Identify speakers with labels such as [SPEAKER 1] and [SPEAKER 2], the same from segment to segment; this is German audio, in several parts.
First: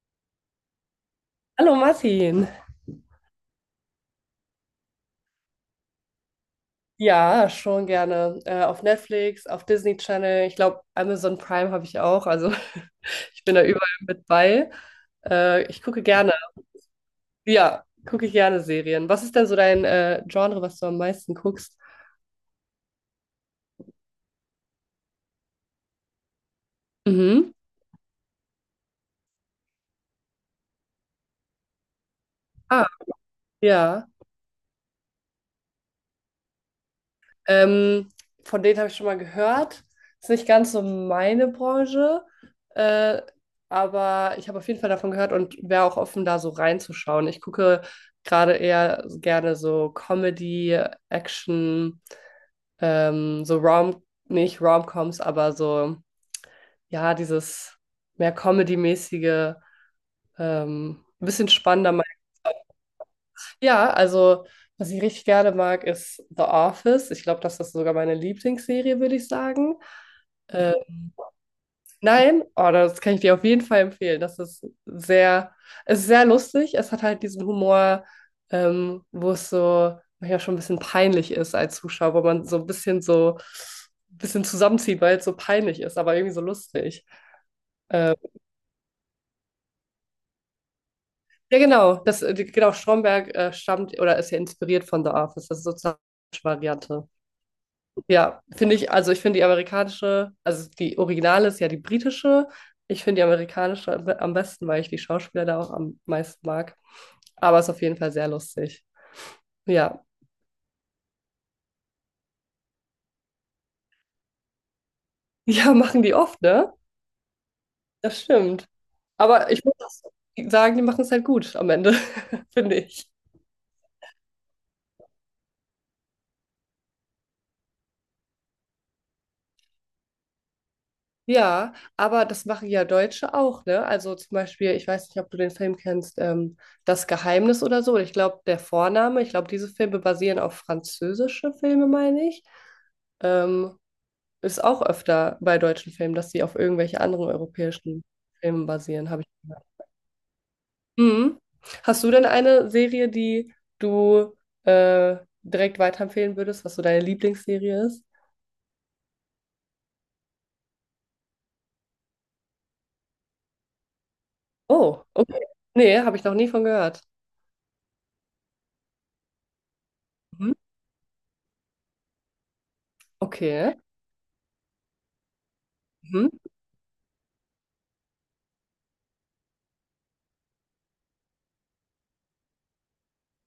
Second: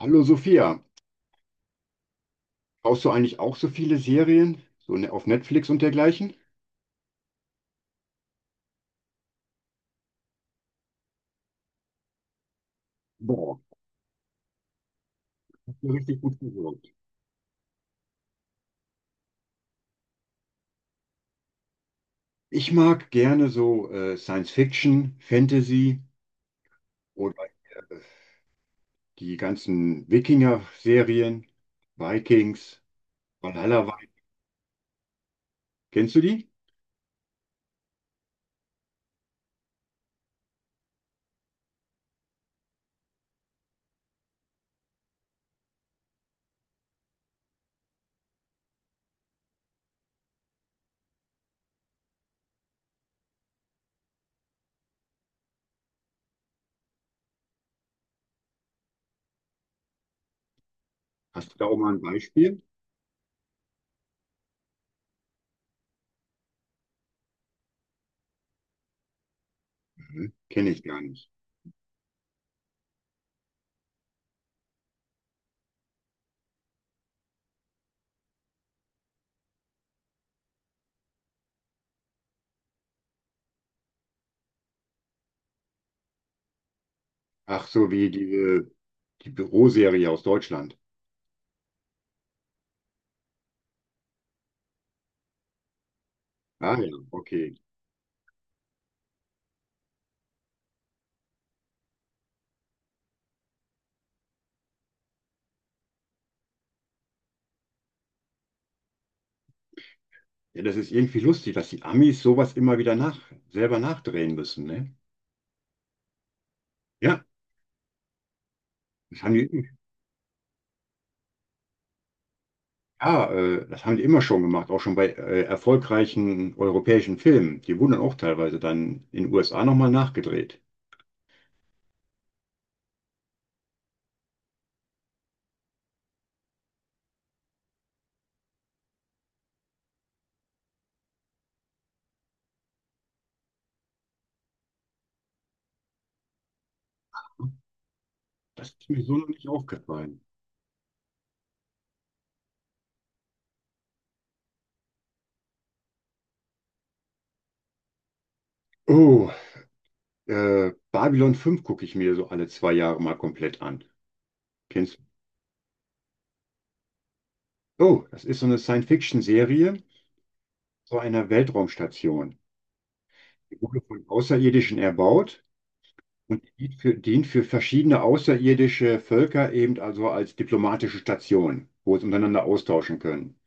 [SPEAKER 1] Hallo Sophia,
[SPEAKER 2] Hallo Martin.
[SPEAKER 1] brauchst du eigentlich auch so viele Serien, auf Netflix und dergleichen?
[SPEAKER 2] Ja, schon gerne. Auf Netflix, auf Disney Channel. Ich glaube, Amazon Prime habe ich auch. Also ich bin
[SPEAKER 1] Boah,
[SPEAKER 2] da überall mit bei. Äh,
[SPEAKER 1] hast
[SPEAKER 2] ich
[SPEAKER 1] du
[SPEAKER 2] gucke
[SPEAKER 1] richtig
[SPEAKER 2] gerne.
[SPEAKER 1] gut gewirkt.
[SPEAKER 2] Ja, gucke ich gerne Serien. Was ist denn so dein Genre, was du am meisten guckst?
[SPEAKER 1] Ich mag gerne so Science Fiction, Fantasy oder
[SPEAKER 2] Mhm.
[SPEAKER 1] äh, die ganzen Wikinger-Serien, Vikings,
[SPEAKER 2] Ah,
[SPEAKER 1] Valhalla.
[SPEAKER 2] ja.
[SPEAKER 1] Kennst du die?
[SPEAKER 2] Ähm, von denen habe ich schon mal gehört. Ist nicht ganz so meine Branche, äh, aber ich habe auf jeden Fall davon gehört und wäre auch offen, da so reinzuschauen. Ich gucke gerade eher gerne so Comedy, Action, so Rom, nicht Romcoms, aber so, ja, dieses mehr Comedy-mäßige, ein bisschen
[SPEAKER 1] Hast du da auch
[SPEAKER 2] spannender.
[SPEAKER 1] mal ein Beispiel?
[SPEAKER 2] Ja, also was ich richtig gerne mag, ist The Office. Ich glaube, das ist sogar meine Lieblingsserie, würde ich sagen.
[SPEAKER 1] Mhm. Kenne
[SPEAKER 2] Äh,
[SPEAKER 1] ich gar nicht.
[SPEAKER 2] nein, oh, das kann ich dir auf jeden Fall empfehlen. Es ist sehr lustig. Es hat halt diesen Humor, wo es so manchmal schon ein bisschen peinlich ist als Zuschauer, wo man so ein bisschen zusammenzieht, weil es so peinlich ist, aber irgendwie so lustig.
[SPEAKER 1] Ach so, wie
[SPEAKER 2] Äh,
[SPEAKER 1] die Büroserie aus Deutschland.
[SPEAKER 2] ja, genau. Stromberg stammt oder ist ja inspiriert von The Office. Das ist sozusagen die
[SPEAKER 1] Ah ja,
[SPEAKER 2] Variante.
[SPEAKER 1] okay.
[SPEAKER 2] Ja, finde ich, also ich finde die amerikanische, also die originale ist ja die britische. Ich finde die amerikanische am besten, weil ich die Schauspieler da auch am meisten mag. Aber es ist auf jeden Fall sehr lustig. Ja.
[SPEAKER 1] Ja, das ist irgendwie lustig, dass die Amis sowas selber nachdrehen müssen, ne?
[SPEAKER 2] Ja, machen die oft, ne?
[SPEAKER 1] Ja,
[SPEAKER 2] Das stimmt.
[SPEAKER 1] das haben
[SPEAKER 2] Aber ich
[SPEAKER 1] die,
[SPEAKER 2] muss sagen, die machen es halt gut am Ende, finde ich.
[SPEAKER 1] ja, das haben die immer schon gemacht, auch schon bei erfolgreichen europäischen Filmen. Die wurden dann auch teilweise dann in den USA nochmal nachgedreht.
[SPEAKER 2] Ja, aber das machen ja Deutsche auch, ne? Also zum Beispiel, ich weiß nicht, ob du den Film kennst, Das Geheimnis oder so. Ich glaube, der Vorname, ich glaube, diese Filme basieren auf französische Filme, meine ich. Ähm, ist auch öfter bei deutschen Filmen, dass sie auf irgendwelche anderen europäischen Filmen
[SPEAKER 1] Das ist mir
[SPEAKER 2] basieren,
[SPEAKER 1] so
[SPEAKER 2] habe
[SPEAKER 1] noch
[SPEAKER 2] ich
[SPEAKER 1] nicht
[SPEAKER 2] gehört.
[SPEAKER 1] aufgefallen.
[SPEAKER 2] Mhm. Hast du denn eine Serie, die du äh, direkt weiterempfehlen würdest, was so deine Lieblingsserie ist?
[SPEAKER 1] Oh, Babylon 5 gucke ich mir so alle 2 Jahre mal komplett an. Kennst du?
[SPEAKER 2] Oh, okay. Nee, habe ich noch nie von gehört.
[SPEAKER 1] Oh, das ist so eine Science-Fiction-Serie
[SPEAKER 2] Mhm.
[SPEAKER 1] zu einer Weltraumstation. Die
[SPEAKER 2] Okay.
[SPEAKER 1] wurde von Außerirdischen erbaut
[SPEAKER 2] Mhm.
[SPEAKER 1] und dient für verschiedene außerirdische Völker eben also als diplomatische Station, wo sie untereinander austauschen können.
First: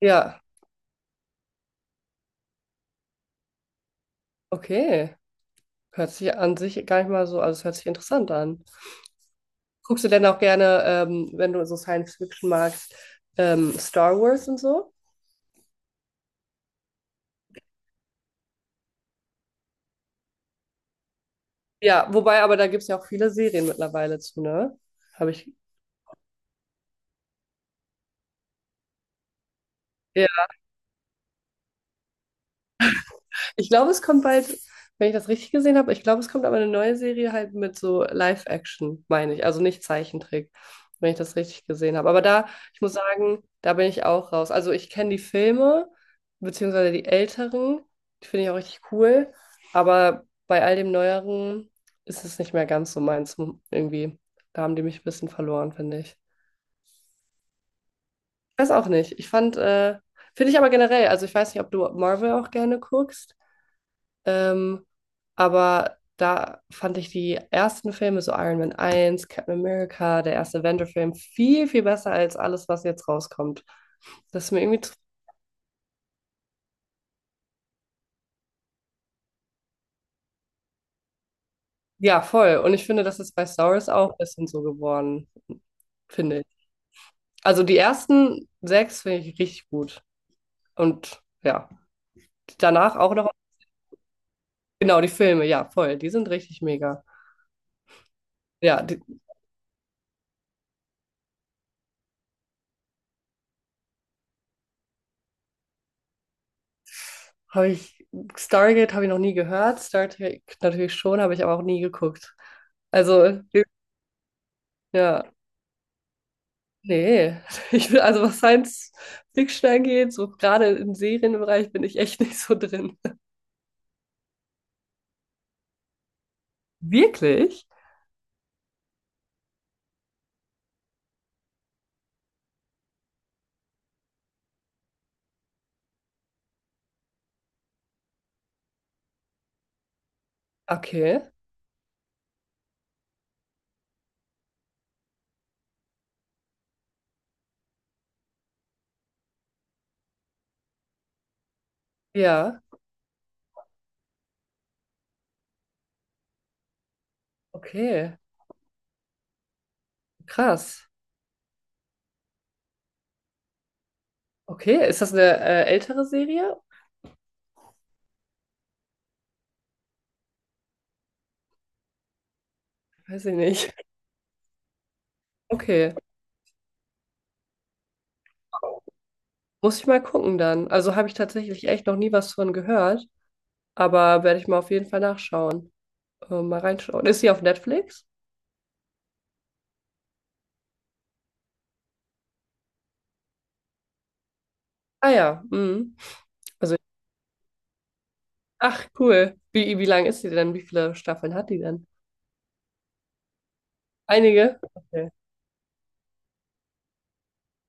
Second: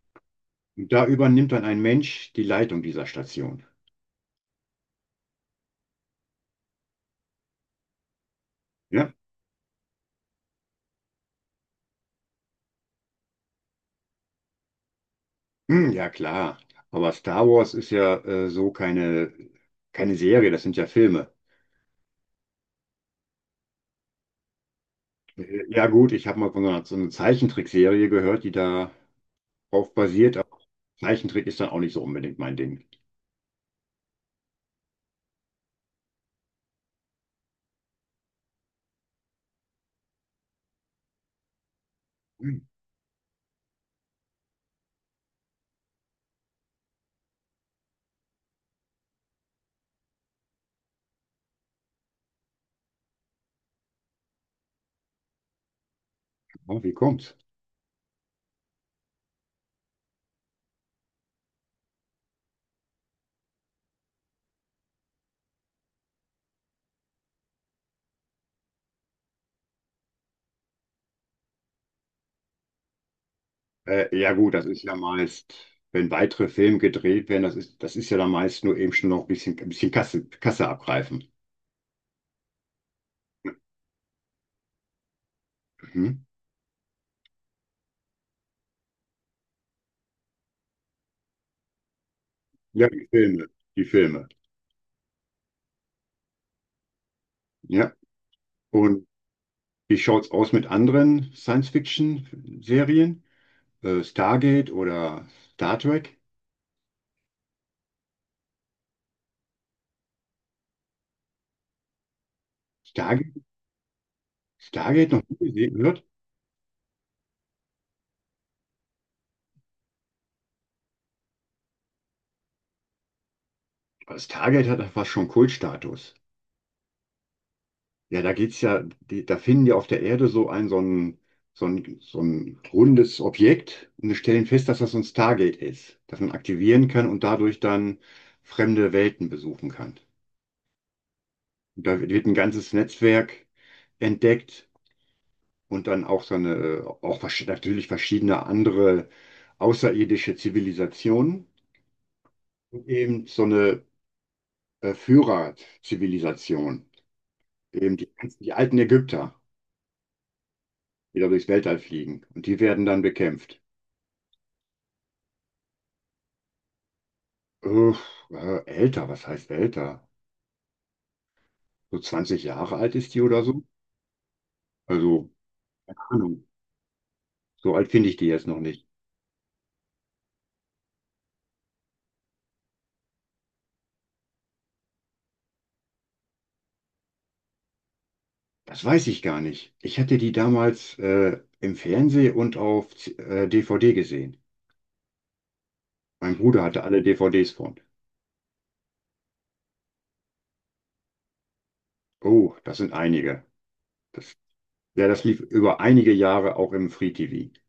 [SPEAKER 2] Ja,
[SPEAKER 1] Da übernimmt dann ein Mensch die Leitung dieser Station.
[SPEAKER 2] okay. Hört sich an sich gar nicht mal so, also es hört sich interessant an.
[SPEAKER 1] Ja.
[SPEAKER 2] Guckst du denn auch gerne, wenn du so Science Fiction magst, Star Wars und so?
[SPEAKER 1] Hm, ja klar. Aber Star Wars ist ja keine Serie, das sind ja Filme.
[SPEAKER 2] Ja, wobei, aber da gibt es ja auch viele Serien mittlerweile zu, ne? Habe ich.
[SPEAKER 1] Ja gut, ich habe mal von so einer Zeichentrickserie gehört, die darauf basiert, aber Zeichentrick ist dann auch nicht so unbedingt mein Ding.
[SPEAKER 2] Ich glaube, es kommt bald, wenn ich das richtig gesehen habe, ich glaube, es kommt aber eine neue Serie halt mit so Live-Action, meine ich. Also nicht Zeichentrick, wenn ich das richtig gesehen habe. Aber da,
[SPEAKER 1] Hm,
[SPEAKER 2] ich muss sagen, da bin ich auch raus. Also ich kenne die Filme, beziehungsweise die älteren, die finde ich auch richtig cool. Aber bei all dem Neueren ist es nicht mehr ganz so meins irgendwie. Da haben die mich ein bisschen verloren, finde ich.
[SPEAKER 1] oh, wie kommt's?
[SPEAKER 2] Weiß auch nicht. Finde ich aber generell, also ich weiß nicht, ob du Marvel auch gerne guckst. Ähm, aber da fand ich die ersten Filme, so Iron Man eins, Captain America, der erste Avenger-Film, viel, viel besser als alles, was jetzt rauskommt.
[SPEAKER 1] Ja
[SPEAKER 2] Das ist
[SPEAKER 1] gut,
[SPEAKER 2] mir
[SPEAKER 1] das
[SPEAKER 2] irgendwie,
[SPEAKER 1] ist
[SPEAKER 2] zu-
[SPEAKER 1] ja meist, wenn weitere Filme gedreht werden, das ist ja dann meist nur eben schon noch ein bisschen Kasse abgreifen.
[SPEAKER 2] ja, voll. Und ich finde, das ist bei Star Wars auch ein bisschen so geworden,
[SPEAKER 1] Mhm.
[SPEAKER 2] finde ich. Also die ersten sechs finde ich richtig gut. Und ja,
[SPEAKER 1] Ja,
[SPEAKER 2] danach auch noch,
[SPEAKER 1] Die Filme.
[SPEAKER 2] genau, die Filme, ja, voll. Die sind richtig mega.
[SPEAKER 1] Ja.
[SPEAKER 2] Ja, die,
[SPEAKER 1] Und wie schaut's aus mit anderen Science-Fiction-Serien? Stargate oder Star Trek?
[SPEAKER 2] Habe ich, Stargate habe ich noch nie gehört, Star Trek natürlich schon, habe ich aber auch nie geguckt. Also,
[SPEAKER 1] Stargate? Stargate noch
[SPEAKER 2] ja,
[SPEAKER 1] nie gesehen wird?
[SPEAKER 2] nee. Ich bin, also was Science Fiction angeht, so gerade im Serienbereich bin ich echt nicht so drin.
[SPEAKER 1] Aber Stargate hat fast schon Kultstatus.
[SPEAKER 2] Wirklich?
[SPEAKER 1] Ja, da finden die auf der Erde so ein rundes Objekt und wir stellen fest, dass das so ein Stargate ist, das man aktivieren kann und dadurch dann fremde Welten besuchen kann.
[SPEAKER 2] Okay.
[SPEAKER 1] Und da wird ein ganzes Netzwerk entdeckt und dann auch natürlich verschiedene andere außerirdische Zivilisationen
[SPEAKER 2] Ja,
[SPEAKER 1] und eben so eine Führerzivilisation,
[SPEAKER 2] okay.
[SPEAKER 1] die alten Ägypter,
[SPEAKER 2] Krass.
[SPEAKER 1] die da durchs Weltall fliegen und die werden dann bekämpft.
[SPEAKER 2] Okay, ist das eine ältere Serie?
[SPEAKER 1] Uff, älter, was heißt älter? So 20 Jahre alt ist die
[SPEAKER 2] Weiß ich
[SPEAKER 1] oder so?
[SPEAKER 2] nicht.
[SPEAKER 1] Also,
[SPEAKER 2] Okay,
[SPEAKER 1] keine Ahnung, so alt finde ich die jetzt noch nicht.
[SPEAKER 2] muss ich mal gucken dann. Also habe ich tatsächlich echt noch nie was von gehört, aber werde ich mal auf jeden Fall nachschauen. Mal reinschauen. Ist sie auf Netflix?
[SPEAKER 1] Das weiß ich gar nicht. Ich hatte die damals im Fernsehen und auf DVD gesehen.
[SPEAKER 2] Ah ja, mhm.
[SPEAKER 1] Mein Bruder
[SPEAKER 2] Also,
[SPEAKER 1] hatte alle DVDs von.
[SPEAKER 2] ach cool. Wie lang ist die denn? Wie viele Staffeln hat die denn?
[SPEAKER 1] Oh, das sind einige. Das,
[SPEAKER 2] Einige?
[SPEAKER 1] ja,
[SPEAKER 2] Okay.
[SPEAKER 1] das lief über einige Jahre auch im Free TV.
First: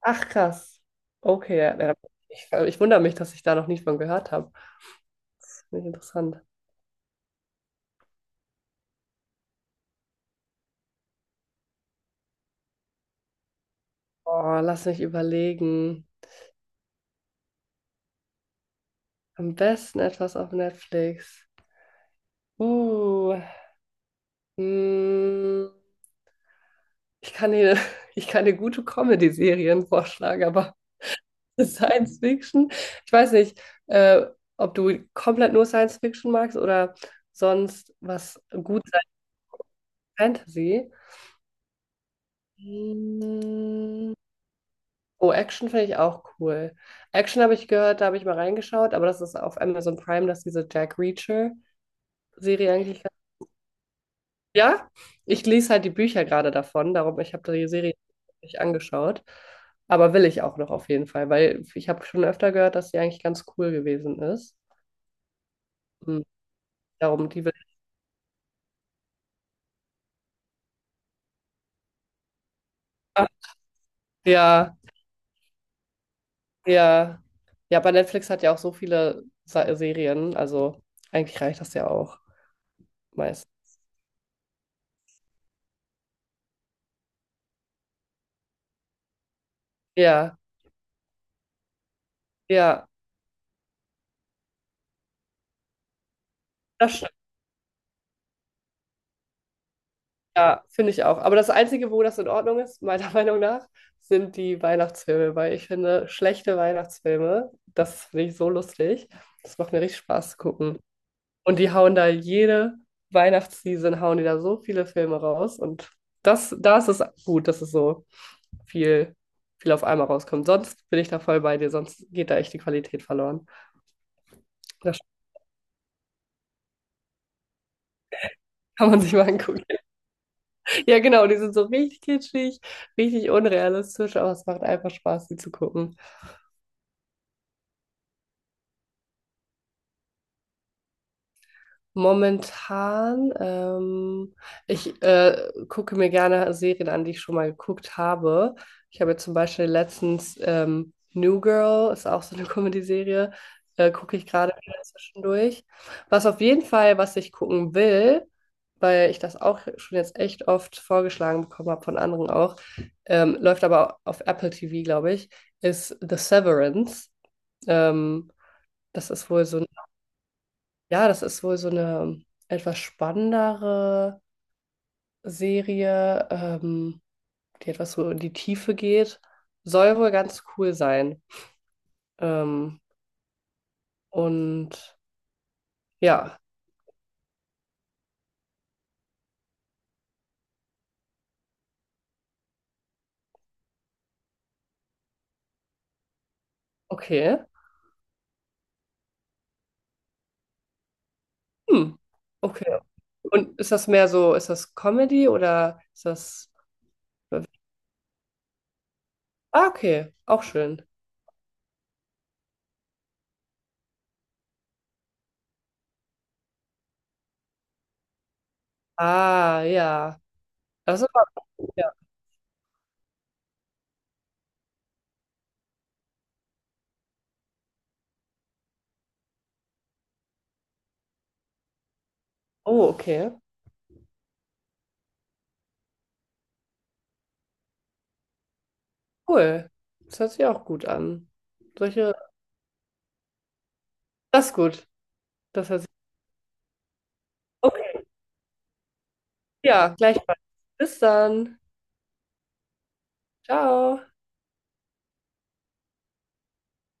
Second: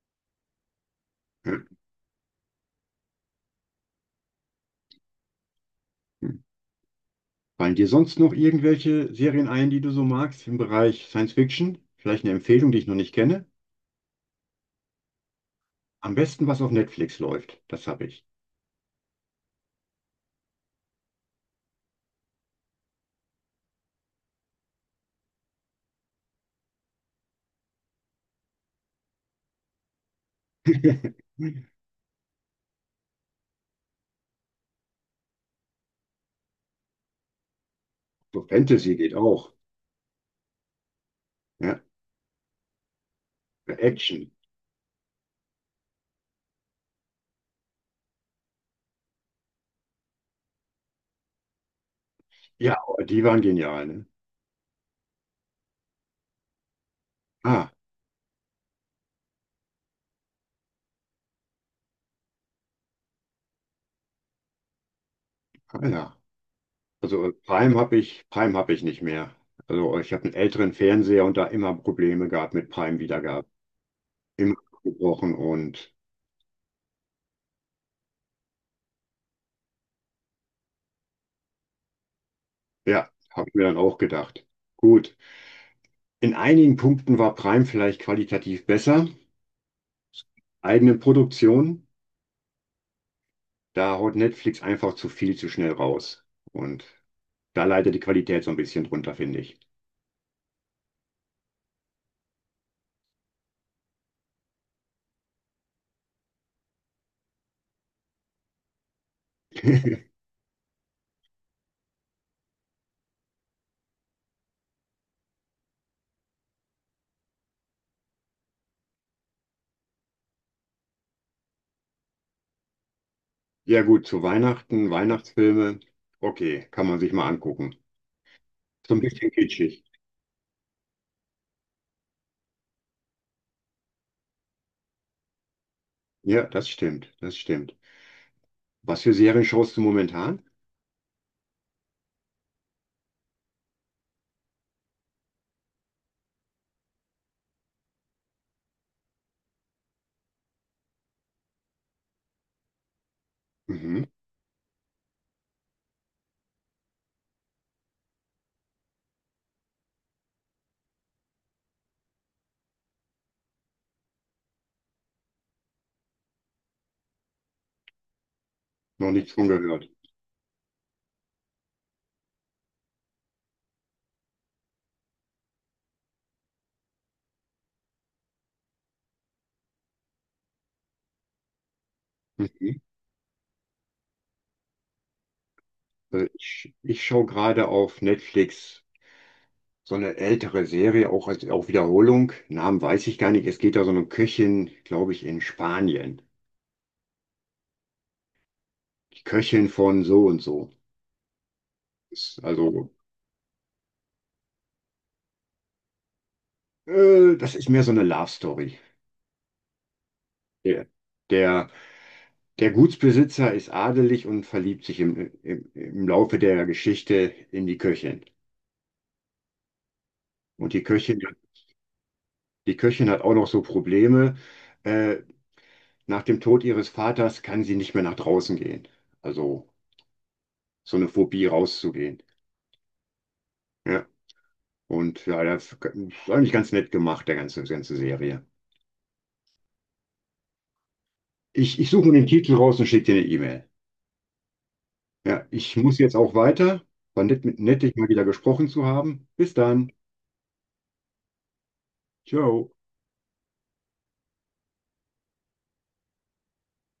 [SPEAKER 2] Ach krass. Okay, ja. ja. Ich wundere mich, dass ich da noch nicht von gehört habe. Das finde ich
[SPEAKER 1] Hm.
[SPEAKER 2] interessant.
[SPEAKER 1] Fallen dir sonst noch irgendwelche Serien ein, die du so magst im Bereich Science Fiction? Vielleicht eine Empfehlung, die ich noch nicht kenne?
[SPEAKER 2] Oh, lass mich überlegen.
[SPEAKER 1] Am besten, was auf Netflix läuft. Das habe ich.
[SPEAKER 2] Am besten etwas auf Netflix. Uh, mh, ich kann dir, ich kann dir gute Comedy-Serien vorschlagen, aber Science Fiction. Ich weiß nicht, äh, ob du komplett nur Science Fiction magst oder sonst was
[SPEAKER 1] So
[SPEAKER 2] gut
[SPEAKER 1] Fantasy
[SPEAKER 2] sein.
[SPEAKER 1] geht auch.
[SPEAKER 2] Fantasy.
[SPEAKER 1] Ja.
[SPEAKER 2] Hm.
[SPEAKER 1] Action.
[SPEAKER 2] Oh, Action finde ich auch cool. Action habe ich gehört, da habe ich mal reingeschaut, aber das ist auf Amazon Prime, dass diese Jack Reacher-Serie
[SPEAKER 1] Ja,
[SPEAKER 2] eigentlich.
[SPEAKER 1] die waren genial, ne?
[SPEAKER 2] Ja, ich lese halt die Bücher gerade davon, darum, ich habe die
[SPEAKER 1] Ah,
[SPEAKER 2] Serie nicht angeschaut. Aber will ich auch noch auf jeden Fall, weil ich habe schon öfter gehört, dass die eigentlich ganz cool gewesen ist.
[SPEAKER 1] ah, ja.
[SPEAKER 2] Hm,
[SPEAKER 1] Also
[SPEAKER 2] Darum, die will.
[SPEAKER 1] Prime habe ich nicht mehr. Also ich habe einen älteren Fernseher und da immer Probleme gehabt mit Prime-Wiedergabe. Immer
[SPEAKER 2] Ja,
[SPEAKER 1] abgebrochen und
[SPEAKER 2] ja. Ja, aber Netflix hat ja auch so viele Sa Serien, also eigentlich reicht das ja auch
[SPEAKER 1] ja,
[SPEAKER 2] meist.
[SPEAKER 1] habe ich mir dann auch gedacht. Gut. In einigen Punkten war Prime vielleicht qualitativ besser.
[SPEAKER 2] Ja,
[SPEAKER 1] Eigene Produktion,
[SPEAKER 2] ja,
[SPEAKER 1] da haut Netflix einfach zu viel zu schnell raus. Und
[SPEAKER 2] das stimmt.
[SPEAKER 1] da leidet die Qualität so ein bisschen drunter, finde ich.
[SPEAKER 2] Ja, finde ich auch. Aber das Einzige, wo das in Ordnung ist, meiner Meinung nach, sind die Weihnachtsfilme, weil ich finde, schlechte Weihnachtsfilme, das finde ich so lustig. Das macht mir richtig Spaß zu gucken. Und die hauen da jede Weihnachtsseason, hauen die da so viele Filme raus. Und das, da ist es gut, dass es so viel, viel auf einmal rauskommt. Sonst bin ich da voll bei dir, sonst geht da echt die Qualität verloren.
[SPEAKER 1] Ja gut, zu
[SPEAKER 2] Das
[SPEAKER 1] Weihnachtsfilme, okay, kann man sich mal angucken.
[SPEAKER 2] kann
[SPEAKER 1] So ein
[SPEAKER 2] man sich mal
[SPEAKER 1] bisschen
[SPEAKER 2] angucken.
[SPEAKER 1] kitschig.
[SPEAKER 2] Ja, genau, die sind so richtig kitschig, richtig unrealistisch, aber es macht einfach Spaß, die zu gucken.
[SPEAKER 1] Ja, das stimmt. Was für Serien schaust du momentan?
[SPEAKER 2] Momentan, ich gucke mir gerne Serien an, die ich schon mal geguckt habe. Ich habe jetzt zum Beispiel letztens New Girl, ist auch so eine Comedy-Serie,
[SPEAKER 1] Mhm,
[SPEAKER 2] gucke ich gerade wieder zwischendurch. Was auf jeden Fall, was ich gucken will, weil ich das auch schon jetzt echt oft vorgeschlagen bekommen habe von anderen auch, läuft aber auf Apple TV, glaube ich, ist The Severance. Ähm, das
[SPEAKER 1] noch
[SPEAKER 2] ist
[SPEAKER 1] nichts
[SPEAKER 2] wohl
[SPEAKER 1] von
[SPEAKER 2] so
[SPEAKER 1] gehört.
[SPEAKER 2] ja, das ist wohl so eine etwas spannendere Serie, die etwas so in die Tiefe geht. Soll wohl ganz cool sein.
[SPEAKER 1] Mhm.
[SPEAKER 2] Ähm, und
[SPEAKER 1] Also
[SPEAKER 2] ja,
[SPEAKER 1] ich schaue gerade auf Netflix so eine ältere Serie, auch als auch Wiederholung. Namen weiß ich gar nicht. Es geht da so um eine Köchin, glaube ich, in Spanien.
[SPEAKER 2] okay.
[SPEAKER 1] Die Köchin von so und so.
[SPEAKER 2] Hm,
[SPEAKER 1] Ist
[SPEAKER 2] okay.
[SPEAKER 1] also,
[SPEAKER 2] Und ist das mehr so, ist das Comedy oder ist das...
[SPEAKER 1] das ist mehr so eine Love Story.
[SPEAKER 2] Ah, okay, auch schön.
[SPEAKER 1] Der, der, der Gutsbesitzer ist adelig und verliebt sich im Laufe der Geschichte in die Köchin.
[SPEAKER 2] Ah, ja.
[SPEAKER 1] Und
[SPEAKER 2] Das ist aber... Ja.
[SPEAKER 1] Die Köchin hat auch noch so Probleme. Äh, Nach dem Tod ihres Vaters kann sie nicht mehr nach draußen gehen. Also so eine Phobie rauszugehen.
[SPEAKER 2] Oh, okay.
[SPEAKER 1] Ja. Und ja, das ist eigentlich ganz nett gemacht, der ganze Serie.
[SPEAKER 2] Cool. Das hört sich auch gut an.
[SPEAKER 1] Ich suche mir
[SPEAKER 2] Solche...
[SPEAKER 1] den Titel raus und schicke dir eine E-Mail.
[SPEAKER 2] Das ist gut.
[SPEAKER 1] Ja,
[SPEAKER 2] Das
[SPEAKER 1] ich
[SPEAKER 2] hört sich...
[SPEAKER 1] muss jetzt auch weiter. War nett, nett, dich
[SPEAKER 2] okay.
[SPEAKER 1] mal wieder gesprochen zu haben. Bis
[SPEAKER 2] Ja,
[SPEAKER 1] dann.
[SPEAKER 2] gleichfalls. Bis dann.
[SPEAKER 1] Ciao.
[SPEAKER 2] Ciao.